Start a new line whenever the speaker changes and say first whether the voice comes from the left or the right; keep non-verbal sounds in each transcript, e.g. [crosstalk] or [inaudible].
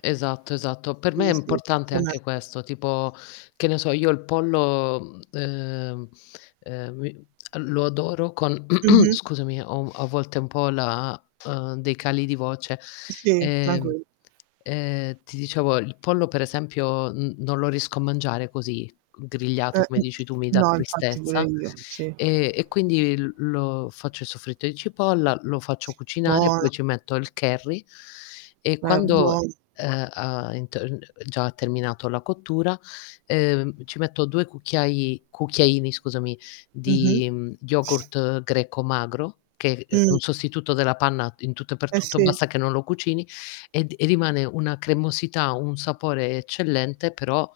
left: Esatto, esatto. Per me
right: Sì,
left: è
right: sì.
left: importante anche
right: [unintelligible]
left: questo, tipo, che ne so io, il pollo, mhmm, ehm, ehm, mi lo adoro con [clears throat]
right: Mh-mh.
left: scusami ho u a volte ho un po' la uhm, dei cali di voce.
right: I sì,
left: Ehm,
right: tranquil
left: ehm, ti dicevo il pollo per esempio, n non lo riesco a mangiare così g grigliato,
right: Eh,
left: come
right: mh,
left: dici tu mi dà
right: no infatti pure
left: tristezza;
right: io, sì.
left: e e quindi l lo faccio soffritto i cipolla, lo faccio cucinare,
right: Buona.
left: poi ci metto il curry e
right: Eh,
left: quando,
right: buo
left: ehm, ha in t uhm, già ha terminato la cottura, ehm, ci metto 2 cucchiai cucchiaini, scusami,
right: Mh-mh.
left: di, mhmm, yogurt greco magro, che, ehm, è
right: Mh.
left: un sostituto della panna in tutto e per
right: Eh
left: tutto,
right: sì.
left: basta che non lo cucini, ed e rimane una cremosità, un sapore eccellente, però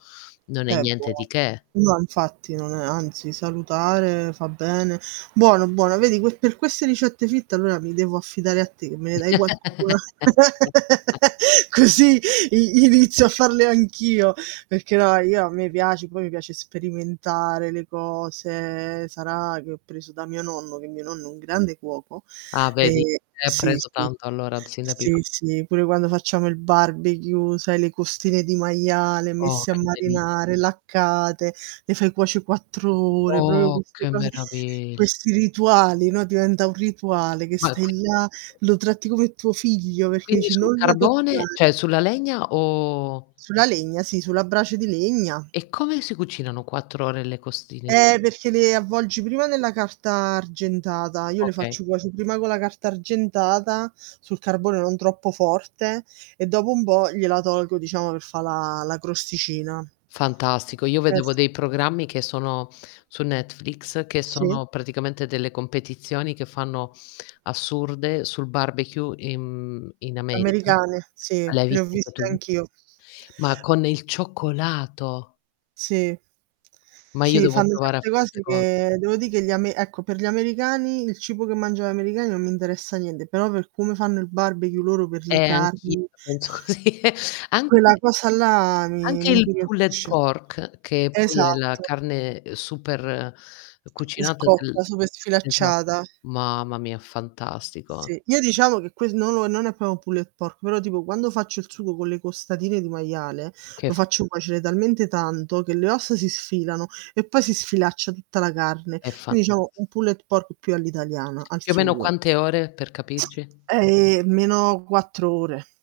left: non è
right: È buo
left: niente di che.
right: no infatti non è anzi salutare, fa bene. Buono, buono, vedi que per queste ricette fit allora mi devo affidare a te, me ne dai qualcuna.
left: [laughs]
right: [laughs] Così, i inizio a farle anch'io, perché no io a me piace, poi mi piace sperimentare le cose, sarà che ho preso da mio nonno, che mio nonno è un grande cuoco,
left: Ah, vedi?
right: e
left: È
right: sì,
left: preso
right: sì.
left: tanto allora, sin da pico
right: Sì, sì, pure quando facciamo il barbecue, sai le costine di maiale
left: Oh,
right: messe a
left: che delizia.
right: marinare, laccate, le fai cuoce' 4 ore, proprio
left: Oh,
right: queste
left: che
right: cose
left: meravigl
right: questi rituali, no, diventa un rituale che
left: Ma qui
right: stai là, lo tratti come tuo figlio, perché
left: Quindi
right: dici:
left: sul
right: "Non la
left: carbone,
right: toccare".
left: cioè sulla legna o
right: Sulla legna, sì sulla brace di legna.
left: E come si cucinano 4 ore le costine di
right: Eh, perché le avvolgi prima nella carta argentata. Io le
left: Okay.
right: faccio cuoce' prima con la carta argentata, sul carbone non troppo forte, e dopo un po' gliela tolgo, diciamo per fà la la crosticina.
left: Fantastico. Io
right: Eh,
left: vedevo
right: sì.
left: dei programmi che sono su Netflix, che
right: Sì.
left: sono praticamente delle competizioni che fanno assurde, sul barbecue in mhmm, in America.
right: Americane, sì.
left: L'hai
right: Le ho
left: viste anche
right: viste
left: tu?
right: anch'io.
left: Ma con il cioccolato.
right: Sì.
left: Ma io
right: Sì
left: devo
right: fanno
left: provare a
right: certe
left: fare 'ste
right: cose
left: cose.
right: che devo dì che gli ame ecco per gli americani, il cibo che mangiano gli americani non mi interessa niente, però per come fanno il barbecue loro, per le
left: Eh, anch'io
right: carni
left: la penso così. Anche
right: quella cosa là mi
left: anche
right: mi
left: il pulled
right: incuriosisce.
left: pork, che poi è la
right: Esatto.
left: carne, ehm, super, ehm,
right: E
left: cucinata
right: scotta,
left: del
right: super
left: Esa
right: sfilacciata.
left: Mamma mia, fantastico.
right: Sì, io diciamo che que no, no, non è pro pulled pork, però tipo quando faccio il sugo con le costatine di maiale,
left: Che
right: lo
left: f
right: faccio cuocere talmente tanto che le ossa si sfilano e poi si sfilaccia tutta la carne.
left: È
right: Quindi
left: fantas
right: diciamo un pulled pork più all'italiana, al
left: Più o meno
right: sugo.
left: quante ore? Per capirci.
right: Eh, almeno 4 ore.